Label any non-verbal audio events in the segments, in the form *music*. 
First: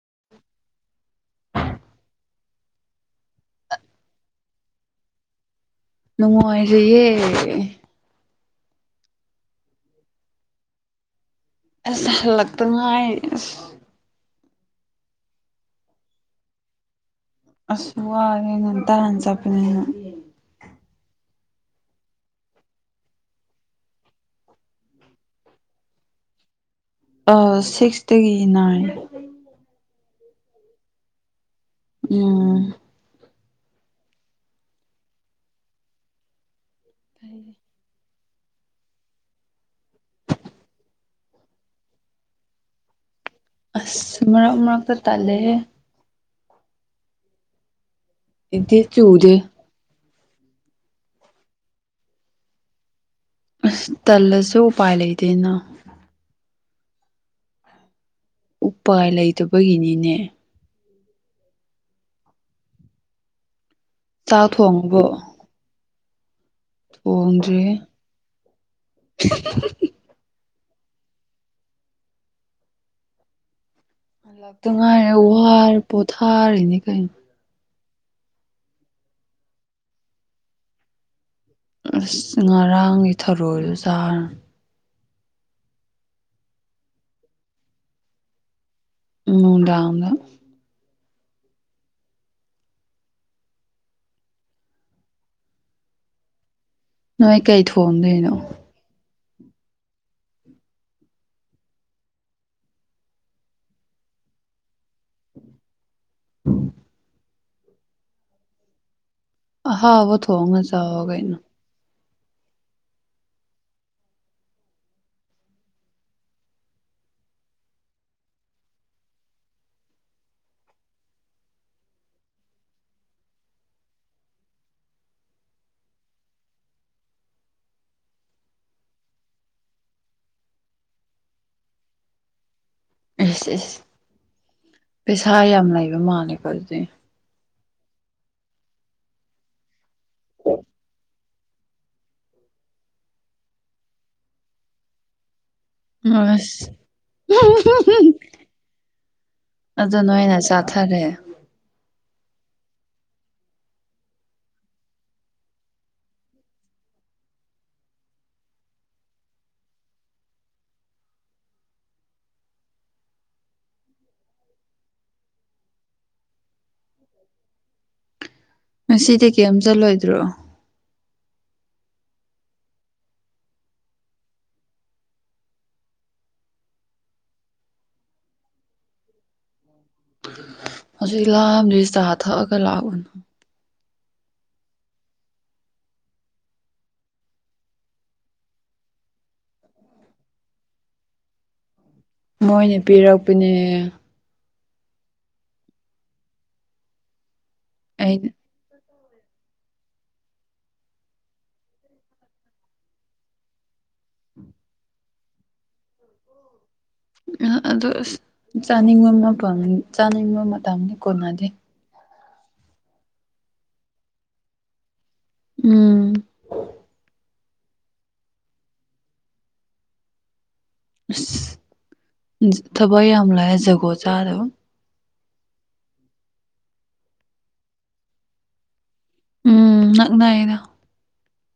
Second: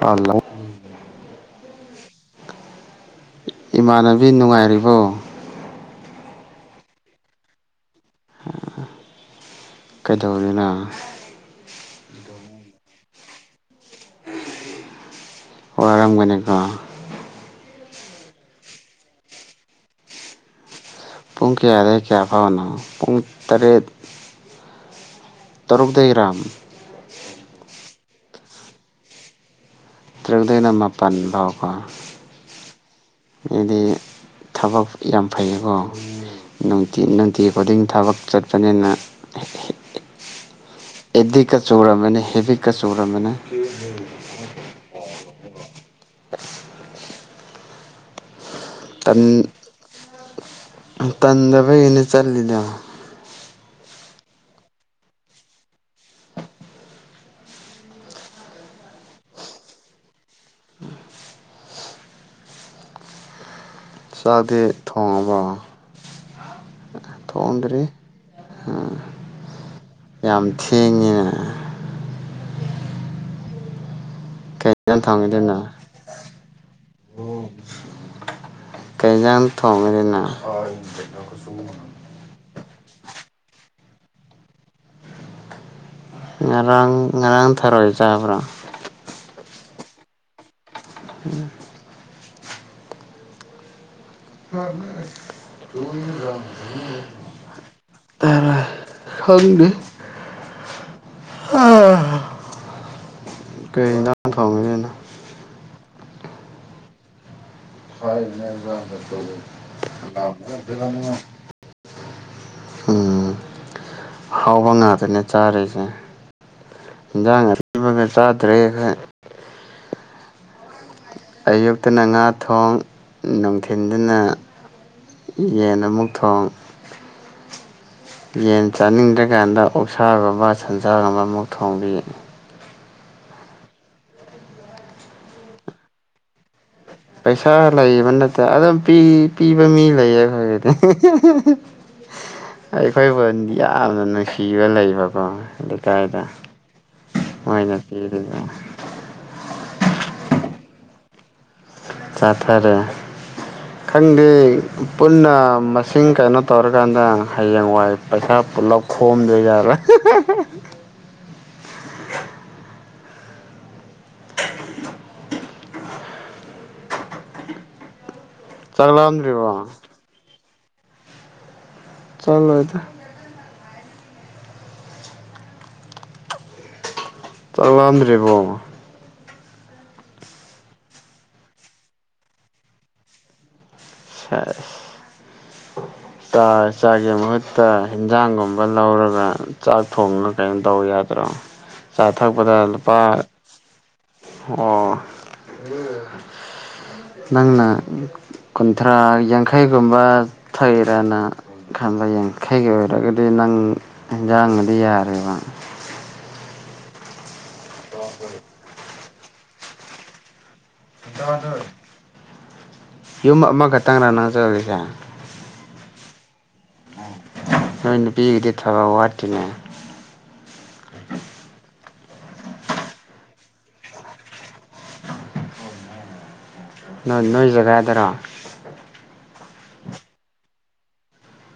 Hello ꯏꯃꯥꯟꯅꯕꯤ ꯅꯨꯡꯉꯥꯏꯔꯤꯕꯣ ꯅꯨꯡꯉꯥꯏꯔꯤꯌꯦ ꯑ ꯀꯩꯗꯧꯔꯤꯅꯣ ꯑꯁ ꯍꯜꯂꯛꯇ ꯉꯥꯏꯔꯤ ꯑꯁ ꯋꯥꯔꯝꯒꯅꯤꯀꯣ ꯑꯁ ꯋꯥꯔꯦ ꯉꯟꯇꯥꯅ ꯆꯠꯄꯅꯦꯅ ꯄꯨꯡ ꯀꯌꯥꯗꯩꯅ ꯀꯌꯥꯐꯥꯎꯅꯣ ꯄꯨꯡ ꯇꯔꯦꯠ ꯇꯔꯨꯛꯇꯩꯔꯥꯝ ꯑ ꯁꯤꯛꯁꯇꯒꯤ ꯅꯥꯏꯟ ꯇꯔꯨꯛꯇꯩꯅ ꯃꯄꯥꯟ ꯕꯥꯎ ꯀꯣ ꯎꯝ ꯃꯤꯗꯤ ꯊꯕꯛ ꯌꯥꯝ ꯐꯩꯌꯦꯀꯣ ꯅꯨꯡꯇꯤ ꯅꯨꯡꯇꯤ ꯈꯨꯗꯤꯡ ꯊꯕꯛ ꯆꯠꯄꯅꯤꯅ ꯑꯦꯗꯤꯛꯀ ꯆꯨꯨꯔꯝꯃꯅꯤ ꯍꯦꯕꯤꯠꯀ ꯆꯨꯨꯔꯝꯃꯅꯤ ꯑꯁ ꯃꯔꯛ ꯃꯔꯛꯇ ꯇꯜꯂꯦꯍꯦ *unintelligible* ꯏꯗꯤꯠ ꯇꯥꯟ ꯇꯥꯟꯗꯕꯒꯤꯅꯦ ꯆꯠꯂꯤꯗꯣ ꯑꯁ ꯇꯜꯂꯁꯨ ꯎꯄꯥꯏ ꯂꯩꯇꯦꯅ ꯎꯄꯥꯏ ꯂꯩꯇꯕꯒꯤꯅꯤꯅꯦ ꯆꯥꯛꯗꯤ ꯊꯣꯡꯉꯕꯣ ꯊꯣꯡꯗ꯭ꯔꯤ ꯌꯥꯝ ꯊꯦꯡꯉꯦꯅ ꯍꯟꯂꯛꯇ ꯀꯩ ꯏꯟꯖꯥꯡ ꯉꯥꯏꯔꯤ ꯊꯣꯡꯉꯤꯗꯨꯅ ꯋꯥꯔꯦ ꯄꯣꯊꯥꯔꯤꯅꯤ ꯀꯩꯅꯣ ꯀꯩ ꯌꯦꯟꯁꯥꯡ ꯊꯣꯡꯒꯗꯨꯢꯅꯣ ꯑꯁ ꯉꯔꯥꯡꯒꯤ ꯊꯥꯔꯣꯗꯣ ꯆꯥꯔꯅꯤ ꯉꯔꯥꯡ ꯉꯔꯥꯡ ꯊꯥꯔꯣꯢ ꯆꯥꯕ꯭ꯔꯣ ꯅꯨꯡꯗꯥꯡꯗ ꯎꯝ *unintelligible* ꯅꯣꯏ ꯀꯩ ꯊꯣꯡꯗꯣꯏꯅꯣ ꯊꯔꯣꯏ ꯈꯪꯗꯦ ꯀꯩ ꯌꯦꯟꯁꯥꯡ ꯊꯣꯡꯒꯗꯨꯢꯅꯣ ꯑ *inaudible* *inaudible* ꯑꯍꯥꯥꯎꯕ ꯊꯣꯡꯉ ꯆꯥꯎ ꯀꯩꯅꯣ ꯎꯝ ꯑꯍꯥꯎꯕ ꯉꯥꯛꯇꯅꯦ ꯆꯥꯔꯤꯁꯦ ꯌꯦꯟꯖꯥꯡ ꯑꯊꯤꯕꯒ ꯆꯥꯗ꯭ꯔꯦ ꯑꯩꯈꯣꯏ ꯑꯌꯨꯛꯇꯅ ꯉꯥ ꯊꯣꯡ ꯅꯨꯡꯊꯤꯟꯗꯅ ꯌꯦꯟ ꯑꯃꯨꯛ ꯊꯣꯡ ꯌꯦꯟ ꯆꯥꯅꯤꯡꯗ꯭ꯔꯀꯥꯟꯗ ꯑꯣꯛꯁꯥꯒꯨꯝꯕ ꯁꯟꯖꯥꯒꯨꯝꯕ ꯑꯃꯨꯛ ꯊꯣꯡꯕꯤ ꯑꯦꯁ ꯑꯦꯁ ꯄꯩꯁꯥ ꯌꯥꯝ ꯂꯩꯕ ꯃꯥꯜꯂꯦꯀꯣ ꯑꯗꯨꯗꯤ ꯄꯩꯁꯥ ꯂꯩꯕ ꯅꯠꯇꯦ ꯑꯗꯨꯝ ꯄꯤꯕ ꯃꯤ ꯂꯩꯌꯦ ꯑꯩꯈꯣꯏꯒꯤꯗꯤ ꯑꯩꯈꯣꯏꯕꯨ ꯌꯥꯝꯅ ꯅꯨꯡꯁꯤꯕ ꯂꯩꯕꯀꯣ ꯂꯩꯀꯥꯏꯗ ꯑꯁ ꯃꯣꯏꯅ ꯄꯤꯔꯤꯕ ꯑꯗꯨ ꯅꯣꯏꯅ ꯆꯥꯊꯔꯦ ꯆꯥꯊꯥꯔꯦ ꯈꯪꯗꯦ ꯄꯨꯟꯅ ꯃꯁꯤꯡ ꯀꯩꯅꯣ ꯇꯧꯔꯀꯥꯟꯗ ꯍꯌꯦꯡ ꯋꯥꯏ ꯄꯩꯁꯥ ꯄꯨꯜꯂꯞ ꯈꯣꯝꯗꯣꯏꯖꯠꯂ *inaudible* ꯆꯥꯛ ꯉꯁꯤꯗꯤ ꯂꯥꯝꯗ꯭ꯔꯤꯕꯣ ꯀꯩꯝ ꯆꯠꯂꯣꯏꯗ꯭ꯔꯣ ꯆꯠꯂꯣꯏꯗ ꯆꯥꯛ ꯂꯥꯝꯗ꯭ꯔꯤꯕꯣ ꯍꯧꯖꯤꯛ ꯂꯥꯛꯑꯝ ꯆꯥ ꯊꯛꯑꯒ ꯂꯥꯛꯑꯝ ꯁꯦꯁ ꯆꯥꯛ ꯆꯥꯛꯒꯤ ꯃꯍꯨꯠꯇ ꯏꯟꯖꯥꯡꯒꯨꯝꯕ ꯂꯧꯔꯒ ꯆꯥꯛ ꯊꯣꯡꯅ ꯀꯩꯅꯣ ꯇꯧ ꯌꯥꯗ꯭ꯔꯣ ꯆꯥ ꯊꯛꯄꯗ ꯂꯨꯄꯥ ꯅꯦ ꯑꯣ ꯅꯪꯅ ꯑꯩꯅ ꯀꯨꯟꯊ꯭ꯔꯥ ꯌꯥꯡꯈꯩꯒꯨꯝꯕ ꯊꯥꯛꯢꯔ ꯅꯪ ꯈꯟꯕ ꯌꯥꯟꯈꯩꯒꯤ ꯑꯣꯏꯔꯒꯗꯤ ꯅꯪ ꯍꯟꯖꯥꯡꯒꯗꯤ ꯌꯥꯔꯦꯕ ꯑꯗꯨ ꯑꯁ ꯆꯥꯅꯤꯡꯕ ꯆꯥꯅꯤꯡꯕ ꯃꯇꯝꯗꯤ ꯀꯣꯟꯅꯗꯦ ꯌꯨꯝ ꯑꯃꯈꯛꯇꯪꯔ ꯅꯪꯅ ꯆꯠꯂꯤꯁꯦ ꯎꯝ ꯅꯣꯏ ꯅꯨꯄꯤꯒꯤꯗꯤ ꯊꯕꯛ ꯋꯥꯠꯇꯦꯅꯦ ꯑꯁ ꯊꯕꯥꯛ ꯌꯥꯝ ꯂꯩꯌꯦ ꯖꯒꯣꯠ ꯆꯥꯗꯕ *inaudible* ꯅ ꯅꯣꯏ ꯖꯒꯥꯗꯔꯣ ꯎꯝ ꯅꯛꯅꯩꯗ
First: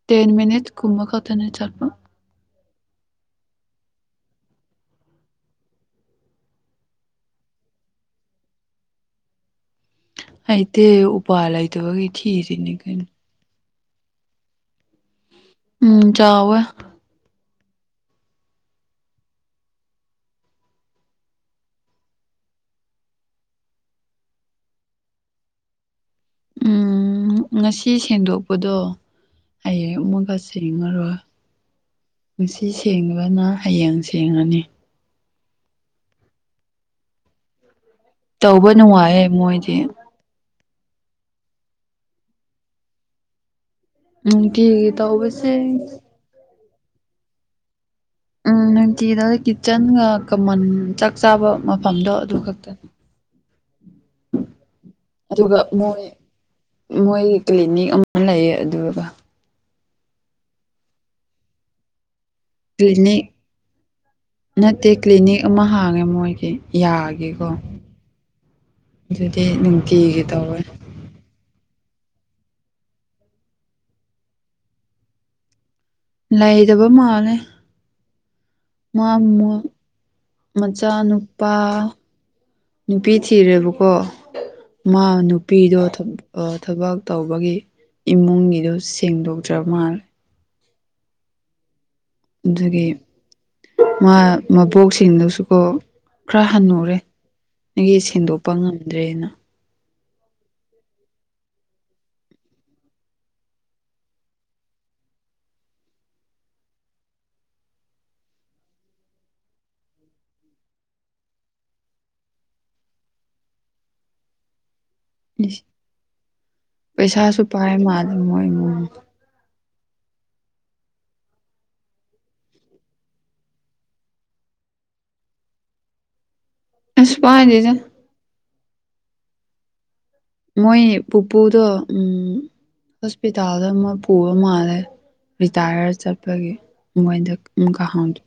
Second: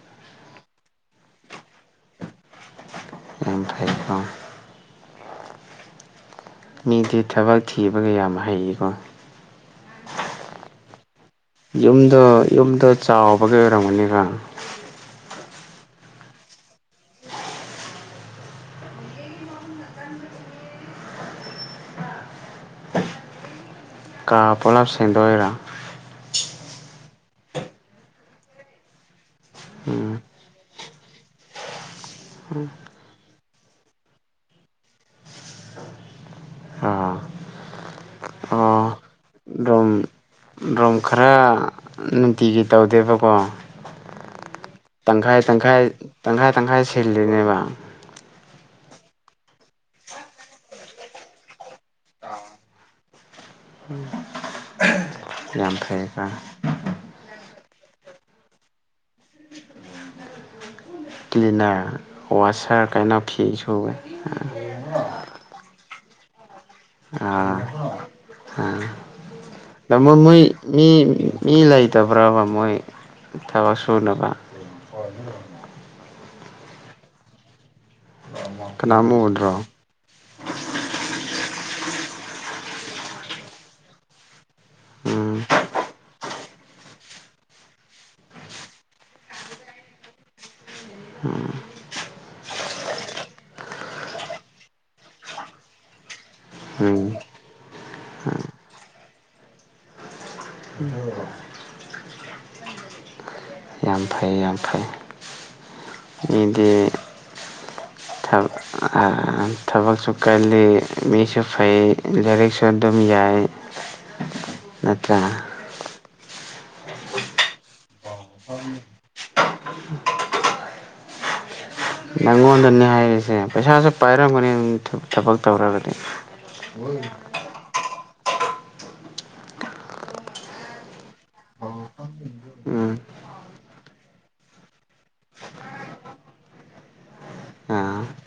ꯇꯦꯟ ꯃꯅꯤꯠꯁ ꯀꯨꯝꯃ ꯈꯠꯇꯅꯦ ꯆꯠꯄ ꯌꯥꯝ ꯐꯩ ꯀꯣ ꯃꯤꯗꯤ ꯊꯕꯛ ꯊꯤꯕꯒ ꯌꯥꯝ ꯍꯩꯀꯣ ꯍꯩꯇꯦ ꯎꯄꯥꯏ ꯂꯩꯇꯕꯒꯤ ꯊꯤꯔꯤꯅꯤ ꯀꯩꯅꯣ ꯑꯣꯏꯔꯝꯒꯅꯤꯗ ꯎꯝ ꯆꯥꯎꯌꯦ꯫ ꯀꯥ ꯄꯨꯂꯥꯞ ꯁꯦꯡꯗꯣꯛꯏꯔ ꯎꯝ ꯉꯁꯤ ꯁꯦꯡꯗꯣꯛꯄꯗꯣ ꯍꯌꯦꯡ ꯎꯝ ꯑꯃꯨꯛꯀꯥ ꯁꯦꯡꯗꯣꯛ ꯅꯥꯡꯉꯔꯣꯏ ꯉꯁꯤ ꯁꯦꯡꯕꯅ ꯍꯌꯦꯡ ꯁꯦꯡꯉꯅꯤ ꯑꯥ ꯇꯧꯕ ꯅꯨꯡꯉꯥꯏꯌꯦ ꯃꯣꯏꯗꯤ ꯔꯨꯝ ꯈꯔ ꯅꯨꯡꯇꯤꯒꯤ ꯇꯧꯗꯦꯕꯀꯣ ꯅꯨꯡꯇꯤꯒꯤ ꯇꯪꯈꯥꯏ ꯇꯧꯕꯁꯦ ꯇꯪꯈꯥꯏ ꯇꯪꯈꯥꯏ ꯇꯪꯈꯥꯏ ꯁꯤꯜꯂꯤꯅꯦꯕ ꯎꯝ ꯅꯨꯡꯇꯤꯗ ꯀꯤꯠꯆꯟꯒ ꯀꯃꯟ ꯆꯥꯛ ꯆꯥꯕ ꯃꯐꯝꯗꯣ ꯑꯗꯨ ꯈꯛꯇꯅꯤ *inaudible* ꯑꯗꯨꯒ ꯌꯥꯝ ꯃꯣꯏ ꯐꯩꯀꯣ ꯃꯣꯏꯒꯤ ꯀ꯭ꯂꯤꯅꯤꯛ ꯑꯃ ꯂꯩꯌꯦ ꯑꯗꯨꯒ ꯀ꯭ꯂꯤꯅꯔ ꯋꯥꯁꯔ ꯀꯥꯏꯅ ꯀ꯭ꯂꯤꯅꯤꯛ ꯐꯤ ꯁꯨꯋꯦ ꯅꯠꯇꯦ ꯀ꯭ꯂꯤꯅꯤꯛ ꯑꯃ ꯍꯥꯡꯉꯦ ꯃꯣꯏꯒꯤ ꯌꯥꯒꯤꯀꯣ ꯑꯥ ꯑꯗꯨꯗꯤ ꯑꯥ ꯅꯨꯡꯇꯤꯒꯤ ꯃꯣꯏ ꯇꯧꯋꯦ ꯃꯤ ꯃꯤ ꯂꯩꯇꯕ꯭ꯔꯕ ꯃꯣꯏ ꯊꯕꯛ ꯁꯨꯅꯕ *inaudible* *inaudible* ꯂꯩꯗꯕ ꯃꯥꯜꯂꯦ ꯃꯥ ꯀꯅꯥꯝ ꯃꯣꯏ ꯎꯗ꯭ꯔꯣ ꯃꯆꯥꯅꯨꯄꯥ ꯅꯨꯄꯤ ꯊꯤꯔꯦꯕꯀꯣ ꯃꯥ ꯎꯝ ꯅꯨꯄꯤꯗꯣ ꯑꯥ ꯊꯕꯛ ꯇꯧꯕꯒꯤ ꯏꯃꯨꯡꯒꯤꯗꯣ ꯁꯦꯡꯗꯣꯛꯇꯕ ꯃꯥꯜꯂꯦ ꯎꯝ ꯑꯗꯨꯒꯤ ꯃꯥ ꯃꯕꯣꯛꯁꯤꯡꯗꯨꯁꯨꯀꯣ ꯈꯔ ꯍꯟꯅꯨꯔꯦ ꯎꯝ ꯑꯗꯨꯒꯤ ꯁꯦꯡꯗꯣꯛꯄ ꯉꯝꯗ꯭ꯔꯦꯅ *inaudible* ꯌꯥꯝ ꯐꯩ ꯌꯥꯝ ꯐꯩ ꯃꯤꯗꯤ ꯊꯕꯛ ꯊꯕꯛꯁꯨ ꯀꯜꯂꯤ ꯃꯤꯁꯨ ꯐꯩ ꯂꯥꯏꯔꯤꯛꯁꯨ ꯑꯗꯨꯝ ꯌꯥꯏ ꯅꯠꯇ꯭ꯔ ꯄꯩꯁꯥꯁꯨ ꯄꯥꯏ ꯃꯥꯜꯂꯦ ꯃꯣꯏ ꯏꯃꯨꯡꯗꯣ ꯅꯪꯉꯣꯟꯗꯅꯦ ꯍꯥꯏꯔꯤꯁꯦ ꯄꯩꯁꯥꯁꯨ ꯄꯥꯏꯔꯝꯒꯥꯅꯤ ꯊꯕꯛ ꯇꯧꯔꯒꯗꯤ ꯑꯦꯁ ꯄꯥꯏꯗꯦꯗ ꯃꯣꯏ ꯄꯨꯄꯨꯗꯣ ꯎꯝ ꯎꯝ ꯍꯣꯁꯄꯤꯇꯥꯜ ꯑꯗ ꯑꯃ ꯄꯨꯕ ꯃꯥꯜꯂꯦ ꯔꯤꯇꯥꯌꯔ ꯆꯠꯄꯒꯤ ꯃꯣꯏꯗ ꯑꯃꯨꯛꯀ ꯍꯥꯎꯗ ꯑꯥ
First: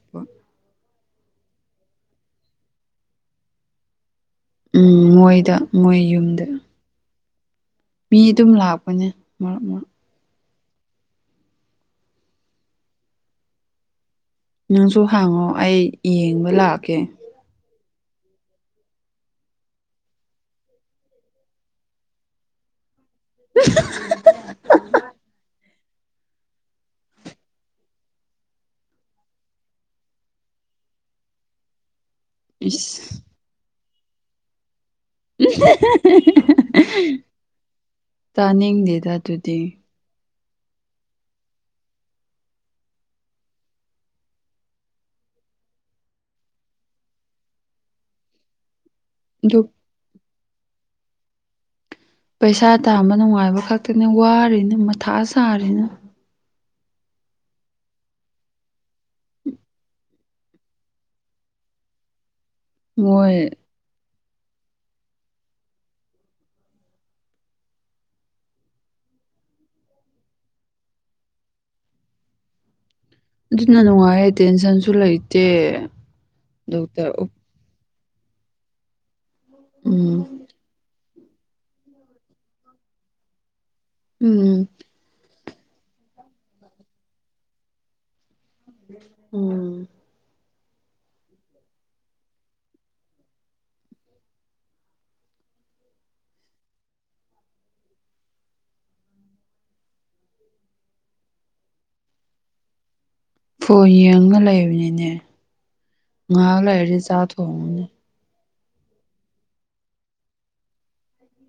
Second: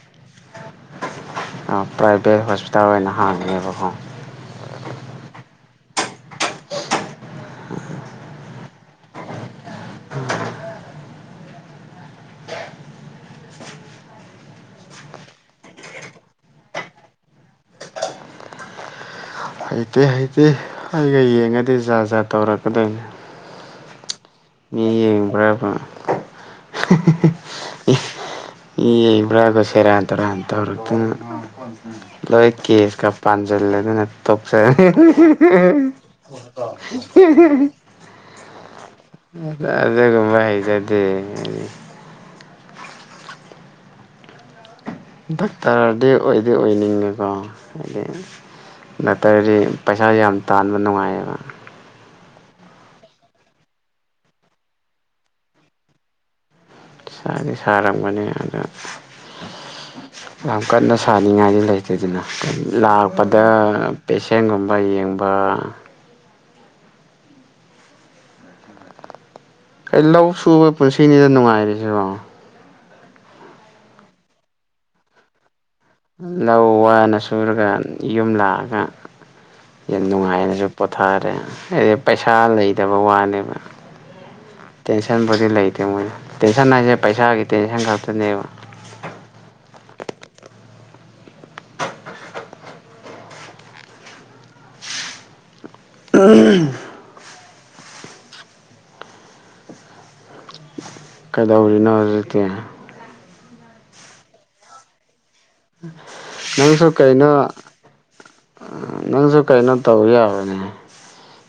ꯄ꯭ꯔꯥꯏꯚꯦꯠ ꯍꯣꯁꯄꯤꯇꯥꯜ ꯑꯣꯏꯅ ꯍꯥꯡꯉꯦꯕꯀꯣ ꯎꯝ ꯃꯣꯏꯗ ꯃꯣꯏ ꯌꯨꯝꯗ ꯃꯤ ꯑꯗꯨꯝ ꯂꯥꯛꯄꯅꯦ ꯃꯔꯛ ꯃꯔꯛ ꯅꯪꯁꯨ ꯍꯥꯡꯉꯣ ꯑꯩ ꯌꯦꯡꯕ ꯂꯥꯛꯀꯦ ꯍꯩꯇꯦ ꯍꯩꯇꯦ ꯑꯩꯒ ꯌꯦꯡꯉꯗꯤ ꯖꯥꯠ ꯖꯥꯠ ꯇꯧꯔꯛꯀꯗꯣꯏꯅꯤ *unintelligible* ꯃꯤ ꯌꯦꯡꯕ꯭ꯔꯕꯨ ꯃꯤ ꯌꯦꯡꯕ꯭ꯔꯕꯥ ꯁꯦꯔꯥꯟ ꯇꯨꯔꯥꯟ ꯇꯧꯔꯛꯇꯅ ꯂꯣꯏ ꯏꯁ ꯀꯦꯁꯀ ꯄꯥꯟꯁꯤꯜꯂꯗꯅ ꯇꯣꯛꯆꯅꯤ *unintelligible* ꯇꯥꯅꯤꯡꯗꯦꯗ ꯑꯗꯨꯗꯤ ꯑꯗꯨꯒꯨꯝꯕ ꯍꯩꯖꯗꯦ ꯑꯩꯗꯤ ꯗꯥꯛꯇꯔꯗꯤ ꯑꯣꯏꯗꯤ ꯑꯣꯏꯅꯤꯡꯉꯦꯀꯣ ꯍꯥꯏꯗꯤ ꯗꯥꯛꯇꯔꯗꯤ ꯑꯗꯨ ꯄꯩꯁꯥꯥ ꯌꯥꯝ ꯇꯥꯟꯕ ꯅꯨꯡꯉꯥꯏꯌꯦꯕ ꯄꯩꯁꯥ ꯇꯥꯟꯕ ꯅꯨꯡꯉꯥꯏꯕ ꯈꯛꯇꯅꯦ ꯋꯥꯔꯤꯅ ꯃꯊꯥ ꯁꯥꯔꯤꯅꯦ ꯁꯥꯗꯤ ꯁꯥꯔꯝꯒꯅꯤ ꯑꯗꯣ ꯌꯥꯝ ꯀꯟꯅ ꯁꯥꯅꯤꯡꯉꯥꯏꯗꯤ ꯂꯩꯇꯦꯗꯅ ꯃꯣꯏ ꯂꯥꯛꯄꯗ ꯄꯦꯁꯦꯟꯒꯨꯝꯕ ꯌꯦꯡꯕ ꯂꯧ ꯁꯨꯕ ꯄꯨꯟꯁꯤꯅꯤꯗ ꯅꯨꯡꯉꯥꯏꯔꯤꯁꯤꯉꯣ ꯑꯗꯨꯅ ꯅꯨꯡꯉꯥꯏꯌꯦ ꯇꯦꯟꯁꯟꯁꯨ ꯂꯩꯇꯦ ꯂꯧ ꯋꯥꯅ ꯗꯣꯛꯇꯔ ꯁꯨꯔꯒ ꯌꯨꯝ ꯂꯥꯛꯑꯒ ꯌꯥꯝ ꯎꯝ ꯅꯨꯡꯉꯥꯏꯅꯁꯨ ꯄꯣꯠ ꯊꯥꯔꯦ ꯍꯥꯏꯗꯤ ꯄꯩꯁꯥ ꯂꯩꯗꯕꯩ ꯋꯥꯅꯦꯕ ꯎꯝ ꯇꯦꯟꯁꯟ ꯄꯨꯗꯤ ꯁꯤ ꯂꯩꯇꯦ ꯃꯣꯏꯅ ꯇꯦꯟꯁꯟ ꯍꯥꯏꯁꯦ ꯄꯩꯁꯥꯒꯤ ꯇꯦꯟꯁꯟ ꯈꯛꯇꯅꯦꯕ ꯎꯝ ꯎꯝ *unintelligible* ꯀꯩꯗꯧꯔꯤꯅꯣ ꯍꯧꯖꯤꯛꯇꯤ ꯐꯣꯟ ꯌꯦꯡꯉꯒ ꯂꯩꯕꯅꯤꯅꯦ ꯉꯥꯏꯍꯥꯛ ꯅꯪꯁꯨ ꯂꯩꯔꯗꯤ ꯆꯥꯛ ꯀꯩꯅꯣ ꯊꯣꯡꯉꯅꯦ ꯅꯪꯁꯨ ꯀꯩꯅꯣ ꯇꯧ ꯌꯥꯕꯅꯦ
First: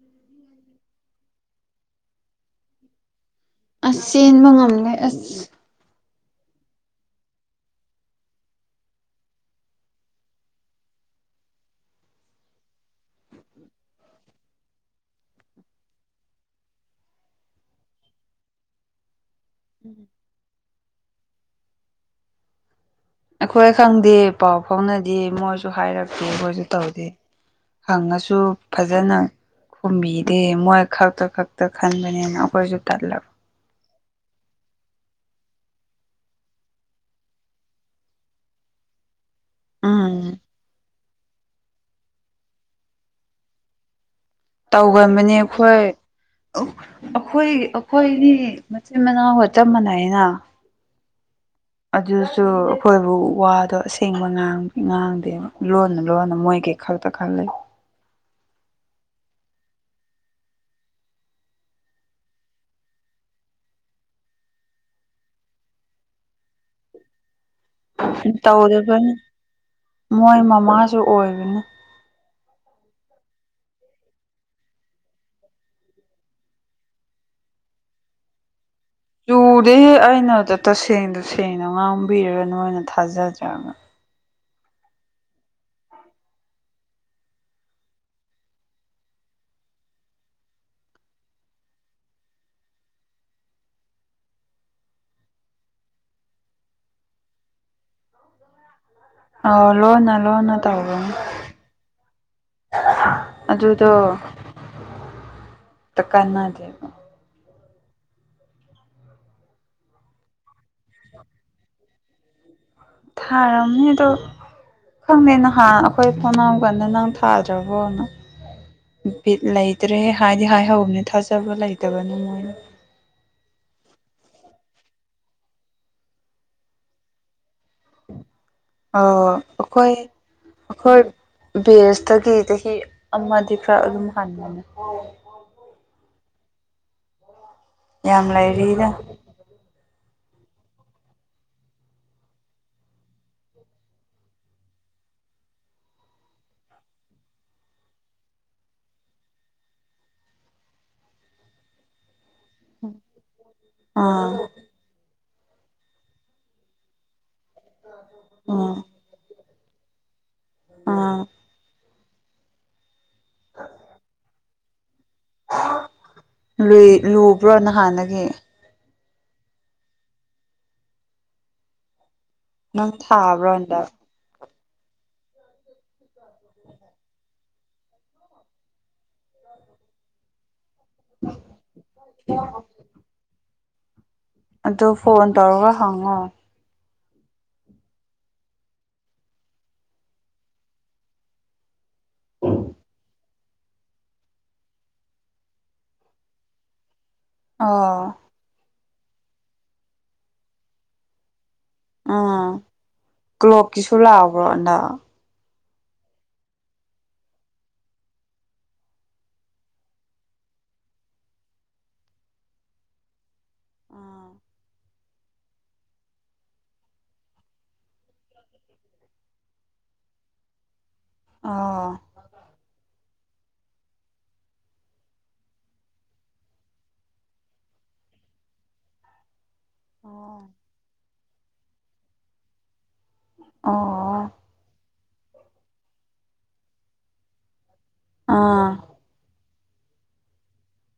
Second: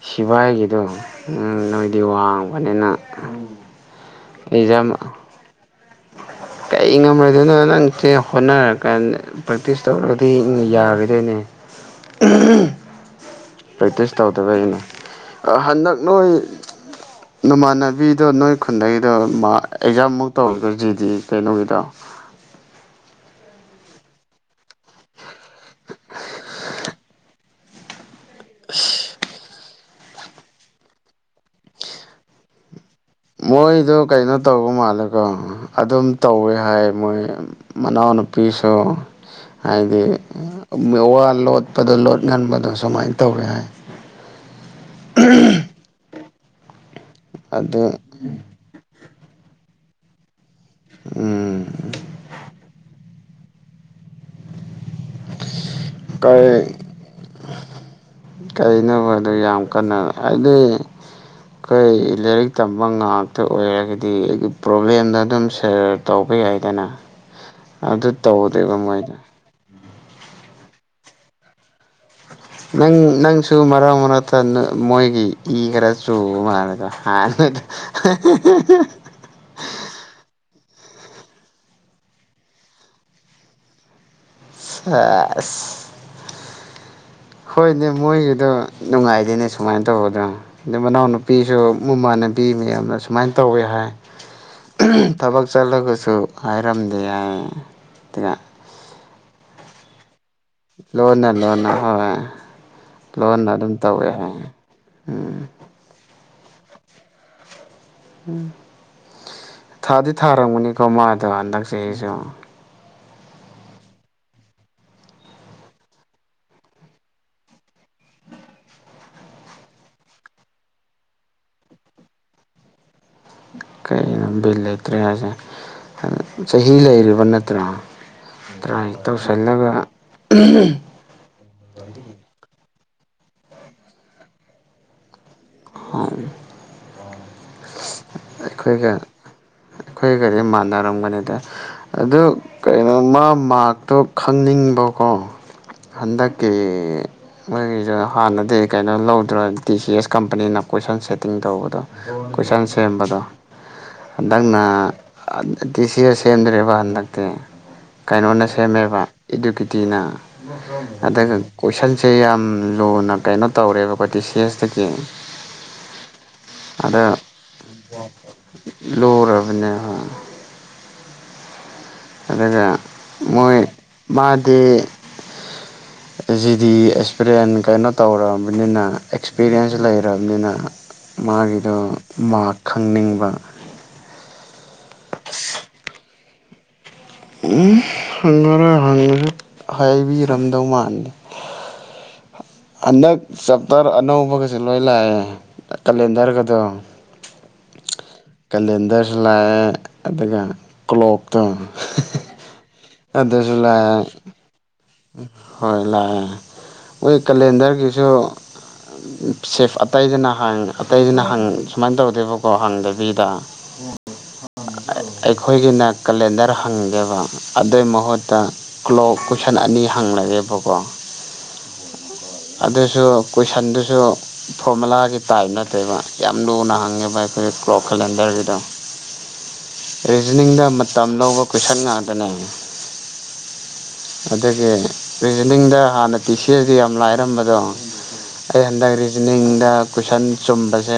ꯁꯤꯚꯥꯏꯒꯤꯗꯣ ꯅꯣꯏꯗꯤ ꯋꯥꯡꯕꯅꯤꯅ ꯑꯁ ꯆꯦꯟꯕ ꯑꯦꯛꯖꯥꯝ ꯉꯝꯗꯦ ꯑꯁ ꯀꯩ ꯉꯝꯂꯣꯢꯗꯨꯢꯅꯣ ꯅꯪ ꯆꯦꯟ ꯍꯣꯠꯅꯔꯀꯥꯟꯗ ꯄ꯭ꯔꯦꯛꯇꯤꯁ ꯇꯧꯔꯗꯤ ꯌꯥꯒꯗꯣꯏꯅꯦ ꯄ꯭ꯔꯦꯛꯇꯤꯁ ꯇꯧꯗꯕꯒꯤꯅꯦ ꯍꯟꯗꯛ ꯅꯣꯏ ꯅꯃꯥꯟꯅꯕꯤꯗꯣ ꯅꯣꯏ ꯈꯨꯟꯗꯒꯤꯗꯣ ꯃꯥ ꯎꯝ ꯑꯦꯛꯖꯥꯝꯃꯨꯛ ꯇꯧꯇꯣꯏꯖꯤꯗꯤ ꯀꯩꯅꯣꯒꯤꯗꯣ ꯑꯩꯈꯣꯏ ꯈꯪꯗꯦ ꯄꯥꯎ ꯐꯥꯎꯅꯗꯦ ꯃꯣꯏꯁꯨ ꯍꯥꯏꯔꯛꯇꯦ ꯃꯣꯏꯁꯨ ꯇꯧꯗꯦ ꯍꯪꯉꯁꯨ ꯐꯖꯅ ꯈꯨꯝꯕꯤꯗꯦ ꯃꯣꯏ ꯈꯛꯇ ꯈꯛꯇ ꯈꯟꯕꯅꯦꯅ ꯑꯩꯈꯣꯏꯁꯨ ꯇꯜꯂꯕ ꯃꯣꯏꯗꯣ ꯀꯩꯅꯣ ꯇꯧꯕ ꯃꯥꯜꯂꯦꯀꯣ ꯑꯗꯨꯝ ꯇꯧꯋꯦ ꯍꯥꯏ ꯃꯣꯏ ꯃꯅꯥꯎ ꯅꯨꯄꯤꯁꯨ ꯍꯥꯏꯗꯤ ꯎꯝ ꯋꯥ ꯂꯣꯠꯄꯗꯣ ꯂꯣꯠ ꯒꯥꯟꯕꯗꯣ ꯁꯨꯃꯥꯏꯅ ꯇꯧꯋꯤ ꯍꯥꯏ ꯇꯧꯒꯟꯕꯅꯦ ꯑꯩꯈꯣꯏ ꯑꯩꯈꯣꯏ ꯑꯗꯨ ꯑꯩꯈꯣꯏꯅꯤ ꯃꯆꯤꯟ ꯃꯅꯥꯎ ꯆꯞ ꯃꯥꯟꯅꯩꯅ ꯎꯝ ꯑꯗꯨꯁꯨ ꯑꯩꯈꯣꯏꯕꯨ ꯋꯥꯗꯣ ꯑꯁꯦꯡꯕꯥ ꯉꯥꯡ ꯑꯗꯨ ꯂꯣꯟꯅ ꯂꯣꯟꯅ ꯃꯣꯏꯒꯤ ꯀꯩ ꯈꯛꯇ ꯈꯜꯂꯒ ꯀꯩꯅꯣꯕ ꯑꯗ ꯌꯥꯝ ꯀꯟꯅ ꯍꯥꯏꯗꯤ ꯈꯩ ꯂꯩꯔꯤꯛ ꯇꯝꯕ ꯉꯥꯛꯇ ꯑꯣꯏꯔꯒꯗꯤ ꯑꯩꯒꯤ ꯄ꯭ꯔꯣꯕ꯭ꯂꯦꯝꯗ ꯗꯨꯝ ꯁꯦꯔ ꯇꯧꯕ ꯌꯥꯏꯗꯅ ꯑꯗꯨ ꯇꯧꯗꯦꯕ ꯃꯣꯏ ꯇꯧꯗꯕꯅꯤ ꯃꯣꯏ ꯃꯃꯥꯁꯨ ꯑꯣꯏꯕꯅꯤ ꯅꯪ ꯅꯪꯁꯨ ꯃꯔꯛ ꯃꯔꯛꯇ ꯃꯣꯏꯒꯤ ꯏ ꯈꯔ ꯆꯨꯕ ꯃꯥꯜꯂꯦꯗ ꯍꯥꯟꯅꯗ *inaudible* ꯆꯨꯗꯦꯍꯦ ꯑꯩꯅꯗ ꯇꯁꯦꯡ ꯇꯁꯦꯡꯅ ꯉꯥꯡꯕꯤꯔ ꯅꯣꯏꯅ ꯊꯥꯖꯗ꯭ꯔꯒ ꯑꯁ ꯍꯣꯏꯅꯦ ꯃꯣꯏꯒꯤꯗꯣ ꯅꯨꯡꯉꯥꯏꯗꯣꯏꯅꯦ ꯁꯨꯃꯥꯏ ꯇꯧꯕꯗꯣ ꯑꯗ ꯃꯅꯥꯎꯅꯨꯄꯤꯁꯨ ꯃꯃꯥꯟꯅꯕꯤ ꯃꯌꯥꯝꯅ ꯁꯨꯃꯥꯏꯅ ꯇꯧꯋꯦ ꯍꯥꯏ ꯊꯕꯛ ꯆꯠꯂꯒꯁꯨ ꯍꯥꯏꯔꯝꯗꯦ ꯍꯥꯏ ꯑꯥꯎ ꯂꯣꯟꯅ ꯂꯣꯟꯅ ꯇꯧꯕꯅꯤ ꯂꯣꯟꯅ ꯂꯣꯟꯅ ꯍꯣꯏ ꯂꯣꯟꯅ ꯑꯗꯨꯝ ꯑꯗꯨꯗꯣ ꯇꯧꯋꯦ ꯍꯦ ꯎꯝ ꯇ ꯀꯥꯟꯅꯗꯦ ꯊꯥꯗꯤ ꯊꯥꯔꯝꯒꯅꯤꯀꯣ ꯃꯥꯗꯣ ꯍꯟꯗꯛ ꯆꯍꯤꯁꯨ ꯊꯥꯔꯝꯅꯤ ꯗꯣ ꯈꯪꯗꯦ ꯅꯍꯥꯟ ꯑꯈꯣꯏ *unintelligible* ꯀꯥꯟꯗ ꯅꯪ ꯊꯥꯗ꯭ꯔꯕꯣꯅ ꯕꯤꯠ ꯂꯩꯇ꯭ꯔꯦꯍꯦ ꯍꯥꯏꯗꯤ ꯍꯥꯏꯍꯧꯕꯅꯤ ꯊꯥꯖꯕ ꯂꯩꯇꯕꯅꯤ ꯃꯣꯏꯅ ꯀꯩꯅꯣ ꯕꯤꯜ ꯂꯩꯇ꯭ꯔꯦ ꯍꯥꯏꯁꯦ ꯆꯍꯤ ꯂꯩꯔꯤꯕ ꯅꯠꯇ꯭ꯔꯣ ꯇ꯭ꯔꯥꯏ ꯑꯧ ꯇꯧꯁꯜꯂꯒ ꯑꯩꯈꯣꯏ ꯑꯩꯈꯣꯏ ꯕꯦꯁꯇꯒꯤ ꯆꯍꯤ ꯑꯃꯗꯤ ꯈꯔ ꯑꯗꯨꯝ ꯍꯟ *inaudible* ꯌꯥꯝ ꯂꯩꯥꯏꯔꯤꯗ ꯑꯈꯣꯏꯒꯖꯦ ꯃꯥꯟꯅꯔꯝꯒꯅꯤꯗ ꯑꯗꯨ ꯀꯩꯅꯣ ꯃꯥ ꯃꯥꯛꯇꯣ ꯈꯪꯅꯤꯡꯕꯀꯣ ꯍꯟꯗꯛꯀꯤ ꯃꯣꯏꯒꯤꯖꯨ ꯍꯥꯟꯅꯗꯤ ꯀꯩꯅꯣ ꯂꯧꯗ꯭ꯔꯣ ꯇꯤ ꯁꯤ ꯑꯦꯁ ꯀꯝ ꯄꯅꯤꯅ ꯀꯣꯏꯁꯟ ꯁꯦꯠꯇꯤꯡ ꯇꯧꯕꯗꯣ ꯀꯣꯏꯁꯟ ꯁꯦꯝꯕꯗꯣ ꯑꯥ ꯍꯟꯗꯛꯅ ꯗꯤ ꯁꯤ ꯑꯦꯁ ꯁꯦꯝꯗ꯭ꯔꯦꯕ ꯍꯟꯗꯛꯇꯤ ꯀꯩꯅꯣꯅ ꯎꯝ ꯁꯦꯝꯃꯦꯕ ꯏꯗꯨꯀꯦꯇꯤꯅ ꯑꯥ ꯑꯗꯨꯒ ꯀꯣꯏꯁꯟ ꯁꯦ ꯌꯥꯝ ꯂꯨꯅ ꯀꯩꯅꯣ ꯇꯧꯔꯦꯕꯀꯣ ꯇꯤ ꯁꯤ ꯑꯦꯁꯇꯒꯤ ꯂꯨꯏ ꯂꯨꯕ꯭ꯔꯣ ꯅꯍꯥꯟꯅꯒꯤ ꯂꯣꯔꯕꯅꯦ ꯍꯣ ꯑꯗꯒ ꯅꯪ ꯊꯥꯕ꯭ꯔꯣ ꯃꯣꯏ ꯍꯟꯗꯛ ꯃꯥꯗꯤ ꯑꯦꯖꯤꯗꯤ ꯑꯦꯛꯁꯄꯔꯤꯌꯦꯟ ꯀꯩꯅꯣ ꯇꯧꯔꯕꯅꯤꯅ ꯑꯦꯛꯁꯄꯤꯔꯤꯌꯦꯟꯁ ꯂꯩꯔꯕꯅꯤꯅ ꯃꯥꯒꯤꯗꯣ ꯃꯥꯛ ꯈꯪꯅꯤꯡꯕ ꯑꯗꯣ ꯐꯣꯟ ꯇꯧꯔꯒ ꯍꯪꯉꯣ ꯎꯝ ꯍꯪꯉꯔꯣꯏ ꯍꯪꯉꯁꯨ ꯍꯥꯏꯕꯤꯔꯝꯗꯧ ꯃꯥꯥꯟꯗꯦ *inaudible* ꯍꯟꯗꯛ ꯆꯞꯇꯔ ꯑꯅꯧꯕꯒꯁꯦ ꯂꯣꯏ ꯂꯥꯛꯑꯦ ꯀꯦꯂꯦꯟꯗꯔꯒꯗꯣ ꯑꯥ ꯀꯂꯦꯟꯗꯔꯁꯨ ꯂꯥꯛꯑꯦ ꯑꯗꯨꯒ꯫ ꯀ꯭ꯂꯣꯛꯇꯣ ꯑꯗꯨꯁꯨ ꯂꯥꯑꯦ꯫ ꯕ꯭ꯔꯣꯟꯗ꯫ ꯍꯣꯏ ꯂꯥꯑꯦ ꯃꯣꯏ ꯀꯂꯦꯟꯗꯔꯒꯤꯁꯨ꯫ ꯁꯦꯐ ꯑꯇꯩꯗꯅ ꯍꯥꯡ ꯑꯇꯩꯗꯅ ꯍꯪ ꯁꯨꯃꯥꯏꯟ ꯇꯧꯗꯦꯕꯀꯣ ꯍꯥꯡꯗꯕꯤꯗ꯫ ꯑꯥ *unintelligible* ꯑꯈꯣꯏꯒꯤꯅ ꯀꯂꯦꯟꯗꯔ ꯍꯪꯒꯦꯕ ꯑꯗꯨꯏ ꯃꯍꯨꯠꯇ ꯀ꯭ꯂꯣꯞ ꯀꯨꯁ ꯁꯟ ꯑꯅꯤ ꯍꯪꯂꯖꯦꯕꯀꯣ ꯑꯣ.. ꯑꯗꯨꯁꯨ ꯀꯣꯏꯁꯟꯗꯨꯁꯨ ꯐꯣꯔꯃꯨꯂꯥꯒꯤ ꯇꯥꯏꯞ ꯅꯠꯇꯦꯕ ꯌꯥꯝ ꯂꯨꯅ ꯍꯪꯉꯦꯕ ꯑꯈꯣꯏ ꯀ꯭ꯂ꯭ꯣꯞ ꯀꯦꯂꯦꯟꯗꯔꯒꯤꯗꯣ ꯏꯖꯅꯤꯡꯗ ꯃꯇꯝ ꯂꯧꯕ ꯀꯣꯏꯁꯟ ꯉꯥꯛꯇꯅꯦ ꯑꯣ ꯑꯗꯨꯒꯤ ꯔꯤꯖꯅꯤꯡꯗ ꯍꯥꯟꯅ ꯇꯤꯁꯤꯑꯦꯖꯦ ꯌꯥꯝ ꯂꯥꯏꯔꯝꯃꯗꯣ ꯑꯣ ꯑꯩ ꯑꯥ ꯍꯟꯗꯛ ꯔꯤꯖꯅꯤꯡꯗ ꯀꯣꯏꯁꯟ ꯆꯨꯝꯕꯖꯦ